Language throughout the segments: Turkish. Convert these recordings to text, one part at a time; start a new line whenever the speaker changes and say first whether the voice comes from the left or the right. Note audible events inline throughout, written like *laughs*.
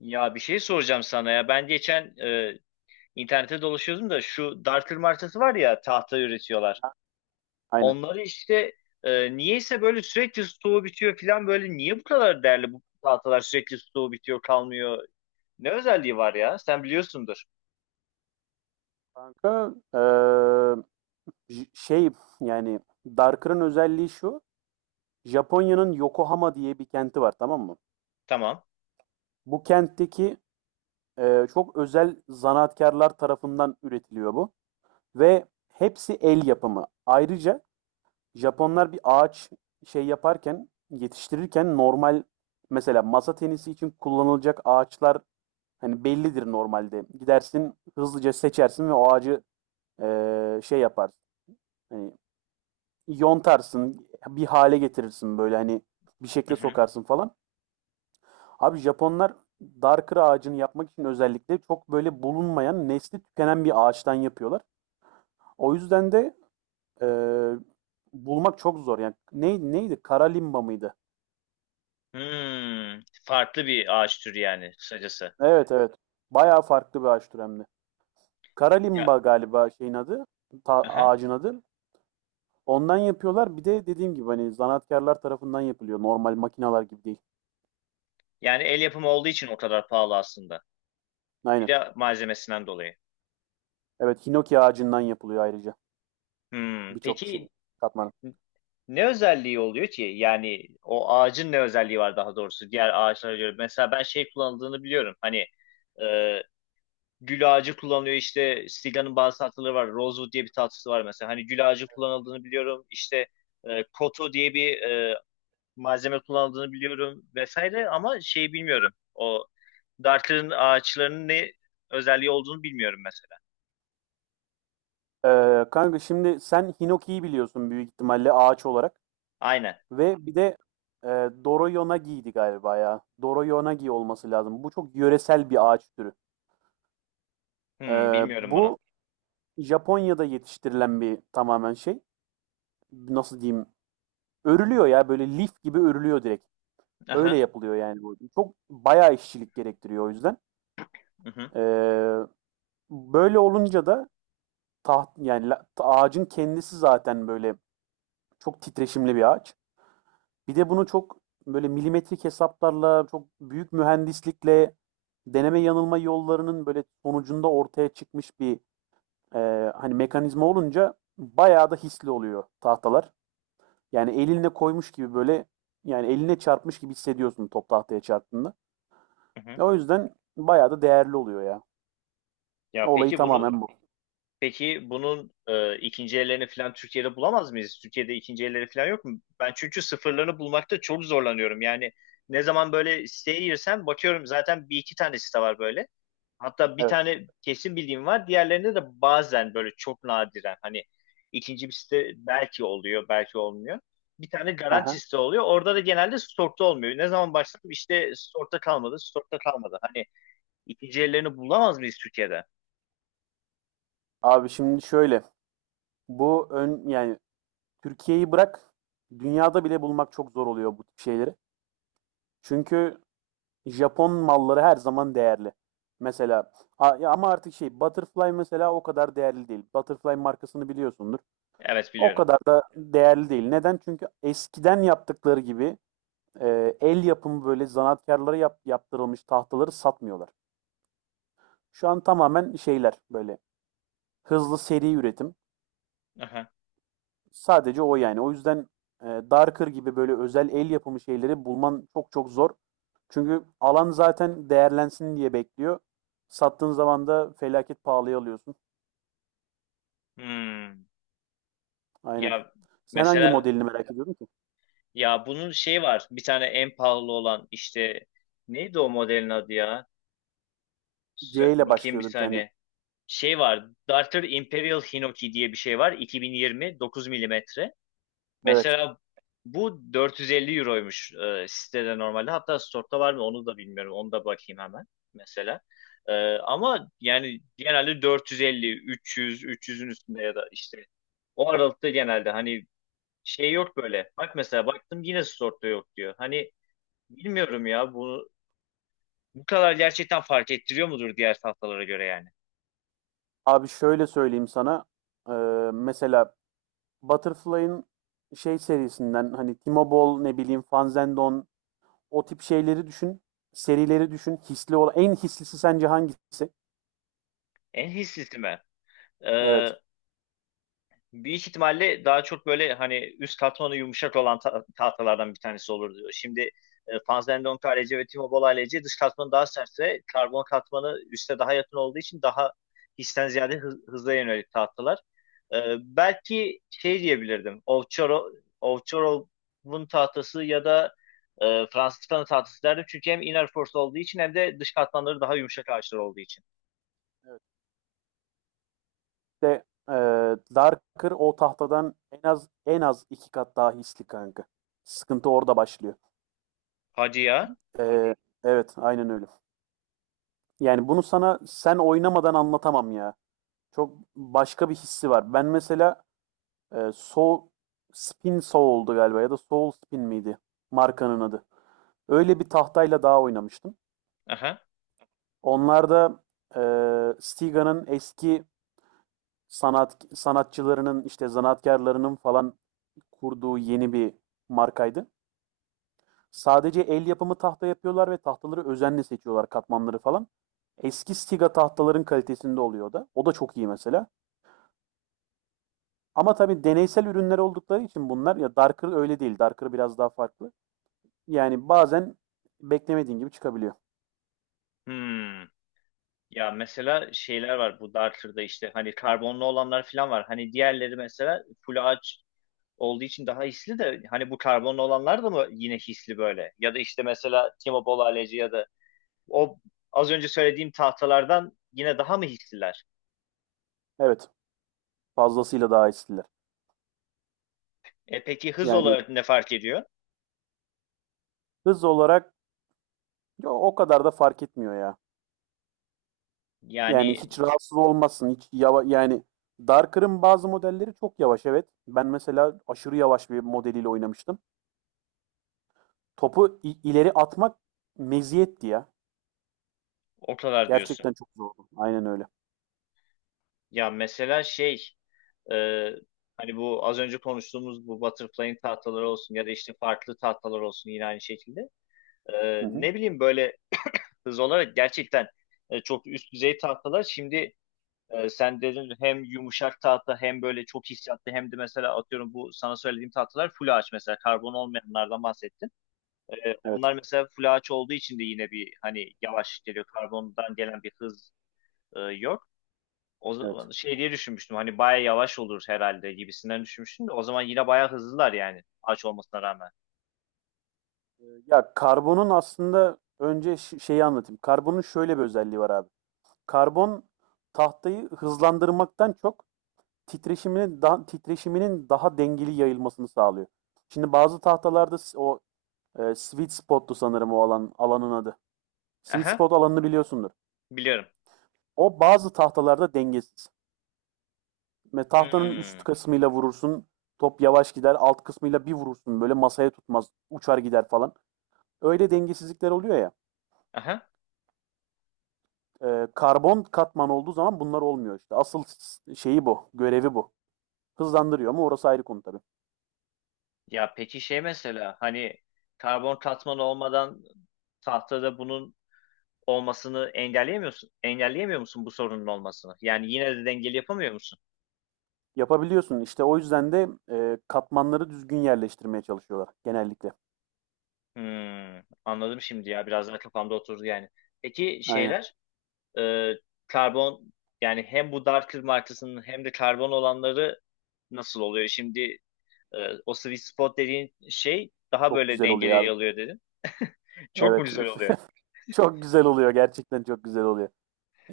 left: Ya bir şey soracağım sana ya. Ben geçen internette dolaşıyordum da şu dartır martası var ya, tahta üretiyorlar.
right: Hı. Aynen.
left: Onları işte, niyeyse böyle sürekli stoğu bitiyor falan. Böyle niye bu kadar değerli bu tahtalar, sürekli stoğu bitiyor, kalmıyor. Ne özelliği var ya? Sen biliyorsundur.
right: Kanka, şey yani Darker'ın özelliği şu. Japonya'nın Yokohama diye bir kenti var, tamam mı?
left: Tamam.
right: Bu kentteki çok özel zanaatkarlar tarafından üretiliyor bu. Ve hepsi el yapımı. Ayrıca Japonlar bir ağaç şey yaparken, yetiştirirken normal, mesela masa tenisi için kullanılacak ağaçlar hani bellidir normalde. Gidersin, hızlıca seçersin ve o ağacı şey yaparsın. Hani yontarsın, bir hale getirirsin, böyle hani bir
left: Hı
right: şekle
left: hı.
right: sokarsın falan. Abi Japonlar Darker ağacını yapmak için özellikle çok böyle bulunmayan, nesli tükenen bir ağaçtan yapıyorlar. O yüzden de e, bulmak çok zor. Yani ne, neydi? Kara limba mıydı?
left: Hmm, farklı bir ağaç türü yani kısacası.
right: Evet, evet. Bayağı farklı bir ağaç türü hem de. Kara
left: Ya,
right: limba galiba şeyin adı,
left: aha.
right: ağacın adı. Ondan yapıyorlar. Bir de dediğim gibi hani zanaatkarlar tarafından yapılıyor. Normal makineler gibi değil.
left: Yani el yapımı olduğu için o kadar pahalı aslında. Bir
right: Aynen.
left: de malzemesinden dolayı.
right: Evet, hinoki ağacından yapılıyor ayrıca.
left: Hmm,
right: Birçok
left: peki.
right: şey katman.
left: Ne özelliği oluyor ki? Yani o ağacın ne özelliği var, daha doğrusu diğer ağaçlara göre? Mesela ben şey kullanıldığını biliyorum. Hani e, gül ağacı kullanılıyor işte, Siga'nın bazı tatlıları var. Rosewood diye bir tatlısı var mesela. Hani gül ağacı kullanıldığını biliyorum. İşte koto diye bir malzeme kullanıldığını biliyorum vesaire, ama şeyi bilmiyorum. O Darker'ın ağaçlarının ne özelliği olduğunu bilmiyorum mesela.
right: Kanka şimdi sen Hinoki'yi biliyorsun büyük ihtimalle ağaç olarak.
left: Aynen.
right: Ve bir de e, Doroyonagi'ydi galiba ya. Doroyonagi olması lazım. Bu çok yöresel bir ağaç türü.
left: Hmm,
right: Ee,
left: bilmiyorum bunu.
right: bu Japonya'da yetiştirilen bir tamamen şey. Nasıl diyeyim? Örülüyor ya, böyle lif gibi örülüyor direkt. Öyle
left: Aha.
right: yapılıyor yani bu. Çok bayağı işçilik gerektiriyor o yüzden.
left: Hı hı.
right: Ee, böyle olunca da yani ağacın kendisi zaten böyle çok titreşimli bir ağaç. Bir de bunu çok böyle milimetrik hesaplarla, çok büyük mühendislikle, deneme yanılma yollarının böyle sonucunda ortaya çıkmış bir e, hani mekanizma olunca bayağı da hisli oluyor tahtalar. Yani elinle koymuş gibi, böyle yani eline çarpmış gibi hissediyorsun top tahtaya çarptığında.
left: Hı hı.
right: O yüzden bayağı da değerli oluyor ya.
left: Ya
right: Olayı
left: peki bunu
right: tamamen bu.
left: Peki bunun ikinci ellerini falan Türkiye'de bulamaz mıyız? Türkiye'de ikinci elleri falan yok mu? Ben çünkü sıfırlarını bulmakta çok zorlanıyorum. Yani ne zaman böyle siteye girsem bakıyorum, zaten bir iki tane site var böyle. Hatta bir
right: Evet.
left: tane kesin bildiğim var. Diğerlerinde de bazen böyle çok nadiren hani, ikinci bir site belki oluyor, belki olmuyor. Bir tane
right: Aha.
left: garanti site oluyor. Orada da genelde stokta olmuyor. Ne zaman başladım, işte stokta kalmadı, stokta kalmadı. Hani ikinci ellerini bulamaz mıyız Türkiye'de?
right: Abi şimdi şöyle, bu yani Türkiye'yi bırak, dünyada bile bulmak çok zor oluyor bu tip şeyleri. Çünkü Japon malları her zaman değerli. Mesela ya, ama artık şey, Butterfly mesela o kadar değerli değil. Butterfly markasını biliyorsundur.
left: Evet,
right: O
left: biliyorum.
right: kadar da değerli değil. Neden? Çünkü eskiden yaptıkları gibi el yapımı böyle zanaatkarlara yaptırılmış tahtaları satmıyorlar. Şu an tamamen şeyler, böyle hızlı seri üretim.
left: Aha.
right: Sadece o yani. O yüzden Darker gibi böyle özel el yapımı şeyleri bulman çok çok zor. Çünkü alan zaten değerlensin diye bekliyor. Sattığın zaman da felaket pahalıya alıyorsun.
left: Hmm.
right: Aynen.
left: Ya
right: Sen hangi
left: mesela,
right: modelini merak ediyordun ki?
left: ya bunun şeyi var. Bir tane en pahalı olan işte, neydi o modelin adı ya?
right: C
left: Sö-
right: ile
left: bakayım bir
right: başlıyordu bir tane.
left: saniye. Şey var. Darter Imperial Hinoki diye bir şey var. 2020 9 milimetre.
right: Evet.
left: Mesela bu 450 euroymuş sitede normalde. Hatta store'da var mı onu da bilmiyorum. Onu da bakayım hemen mesela. E, ama yani genelde 450, 300, 300'ün üstünde ya da işte o aralıkta genelde hani, şey yok böyle. Bak, mesela baktım yine Sword'da yok diyor. Hani bilmiyorum ya bunu, bu kadar gerçekten fark ettiriyor mudur diğer tahtalara göre yani?
right: Abi şöyle söyleyeyim sana. Ee, mesela Butterfly'ın şey serisinden, hani Timobol, ne bileyim Fanzendon, o tip şeyleri düşün. Serileri düşün. Hisli olan, en hislisi sence hangisi?
left: En hissisi mi? Ee,
right: Evet.
left: Büyük ihtimalle daha çok böyle hani üst katmanı yumuşak olan tahtalardan bir tanesi olurdu. Şimdi Fanzendonk ALC ve Timo Boll ALC dış katmanı daha sertse, karbon katmanı üste daha yakın olduğu için daha histen ziyade hıza yönelik tahtalar. E, belki şey diyebilirdim. Ovçarov'un tahtası ya da Franciscan'ın tahtası derdim. Çünkü hem inner force olduğu için, hem de dış katmanları daha yumuşak ağaçlar olduğu için.
right: De e, Darker o tahtadan en az en az iki kat daha hisli kanka. Sıkıntı orada başlıyor.
left: Hadi ya.
right: Ee, evet, aynen öyle. Yani bunu sana sen oynamadan anlatamam ya. Çok başka bir hissi var. Ben mesela Soul Spin Soul'du galiba, ya da Soul Spin miydi markanın adı. Öyle bir tahtayla daha oynamıştım.
left: Aha.
right: Onlar da Stiga'nın eski sanatçılarının, işte zanaatkarlarının falan kurduğu yeni bir markaydı. Sadece el yapımı tahta yapıyorlar ve tahtaları özenle seçiyorlar, katmanları falan. Eski Stiga tahtaların kalitesinde oluyor da. O da çok iyi mesela. Ama tabii deneysel ürünler oldukları için bunlar, ya Darker öyle değil. Darker biraz daha farklı. Yani bazen beklemediğin gibi çıkabiliyor.
left: Hmm. Ya mesela şeyler var bu Darter'da, işte hani karbonlu olanlar falan var. Hani diğerleri mesela full ağaç olduğu için daha hisli de, hani bu karbonlu olanlar da mı yine hisli böyle? Ya da işte mesela Timo Bolaleci ya da o az önce söylediğim tahtalardan yine daha mı hisliler?
right: Evet, fazlasıyla daha eskiler.
left: E peki hız
right: Yani
left: olarak ne fark ediyor?
right: hız olarak, yo, o kadar da fark etmiyor ya. Yani
left: Yani
right: hiç rahatsız olmazsın. Hiç yani Darker'ın bazı modelleri çok yavaş, evet. Ben mesela aşırı yavaş bir modeliyle oynamıştım. Topu ileri atmak meziyetti ya.
left: o kadar diyorsun.
right: Gerçekten çok zordu. Aynen öyle.
left: Ya mesela şey e, hani bu az önce konuştuğumuz bu butterfly'in tahtaları olsun ya da işte farklı tahtalar olsun, yine aynı şekilde.
right: Hı hı.
left: Ne bileyim böyle hız olarak gerçekten çok üst düzey tahtalar. Şimdi sen dedin, hem yumuşak tahta hem böyle çok hissiyatlı, hem de mesela atıyorum bu sana söylediğim tahtalar full ağaç, mesela karbon olmayanlardan bahsettin. E,
right: Evet.
left: onlar mesela full ağaç olduğu için de yine, bir hani yavaş geliyor, karbondan gelen bir hız yok. O
right: Evet.
left: zaman şey diye düşünmüştüm, hani baya yavaş olur herhalde gibisinden düşünmüştüm de, o zaman yine baya hızlılar yani ağaç olmasına rağmen.
right: Ya karbonun aslında, önce şeyi anlatayım. Karbonun şöyle bir özelliği var abi. Karbon tahtayı hızlandırmaktan çok titreşiminin daha dengeli yayılmasını sağlıyor. Şimdi bazı tahtalarda o sweet spot'tu sanırım o alanın adı. Sweet
left: Aha,
right: spot alanını biliyorsundur.
left: biliyorum.
right: O bazı tahtalarda dengesiz. Ve tahtanın
left: Hmm.
right: üst kısmıyla vurursun. Top yavaş gider. Alt kısmıyla bir vurursun, böyle masaya tutmaz. Uçar gider falan. Öyle dengesizlikler oluyor ya.
left: Aha.
right: Karbon katman olduğu zaman bunlar olmuyor işte. Asıl şeyi bu. Görevi bu. Hızlandırıyor ama orası ayrı konu tabii.
left: Ya peki şey mesela, hani karbon katman olmadan tahtada bunun olmasını engelleyemiyorsun. Engelleyemiyor musun bu sorunun olmasını? Yani yine de dengeli yapamıyor musun?
right: Yapabiliyorsun. İşte o yüzden de katmanları düzgün yerleştirmeye çalışıyorlar genellikle.
left: Hmm, anladım şimdi, ya biraz daha kafamda oturdu yani. Peki
right: Aynen.
left: şeyler e, karbon, yani hem bu dark kır markasının hem de karbon olanları nasıl oluyor? Şimdi e, o sweet spot dediğin şey daha
right: Çok
left: böyle
right: güzel oluyor abi.
left: dengeli alıyor dedin. Çok mu
right: Evet.
left: güzel oluyor?
right: *laughs* Çok güzel oluyor. Gerçekten çok güzel oluyor.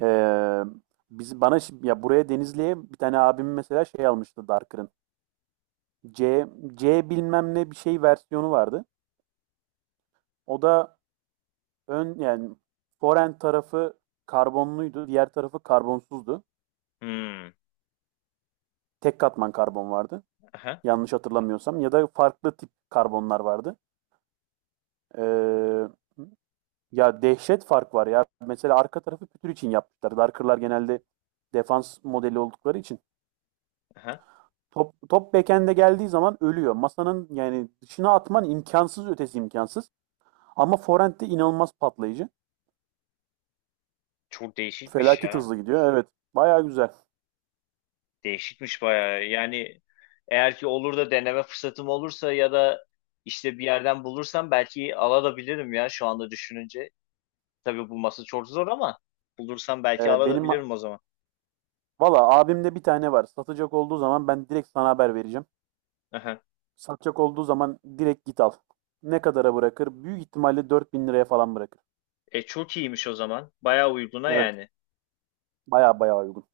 right: Ee, biz bana ya buraya Denizli'ye bir tane abim mesela şey almıştı Darker'ın. C C bilmem ne bir şey versiyonu vardı. O da yani forend tarafı karbonluydu, diğer tarafı karbonsuzdu.
left: Hmm,
right: Tek katman karbon vardı.
left: aha,
right: Yanlış hatırlamıyorsam, ya da farklı tip karbonlar vardı. Ee, ya dehşet fark var ya. Mesela arka tarafı pütür için yapmışlar. Darker'lar genelde defans modeli oldukları için
left: aha.
right: top backhand'e geldiği zaman ölüyor. Masanın yani dışına atman imkansız, ötesi imkansız. Ama forend de inanılmaz patlayıcı.
left: Çok değişikmiş
right: Felaket
left: ya.
right: hızlı gidiyor. Evet. Baya güzel.
left: Değişikmiş bayağı. Yani eğer ki olur da deneme fırsatım olursa ya da işte bir yerden bulursam, belki alabilirim ya, şu anda düşününce. Tabii bulması çok zor ama bulursam, belki
right: Benim
left: alabilirim o zaman.
right: valla abimde bir tane var. Satacak olduğu zaman ben direkt sana haber vereceğim.
left: Aha.
right: Satacak olduğu zaman direkt git al. Ne kadara bırakır? Büyük ihtimalle 4.000 liraya falan bırakır.
left: E çok iyiymiş o zaman. Bayağı uyguna
right: Evet.
left: yani.
right: Baya baya uygun.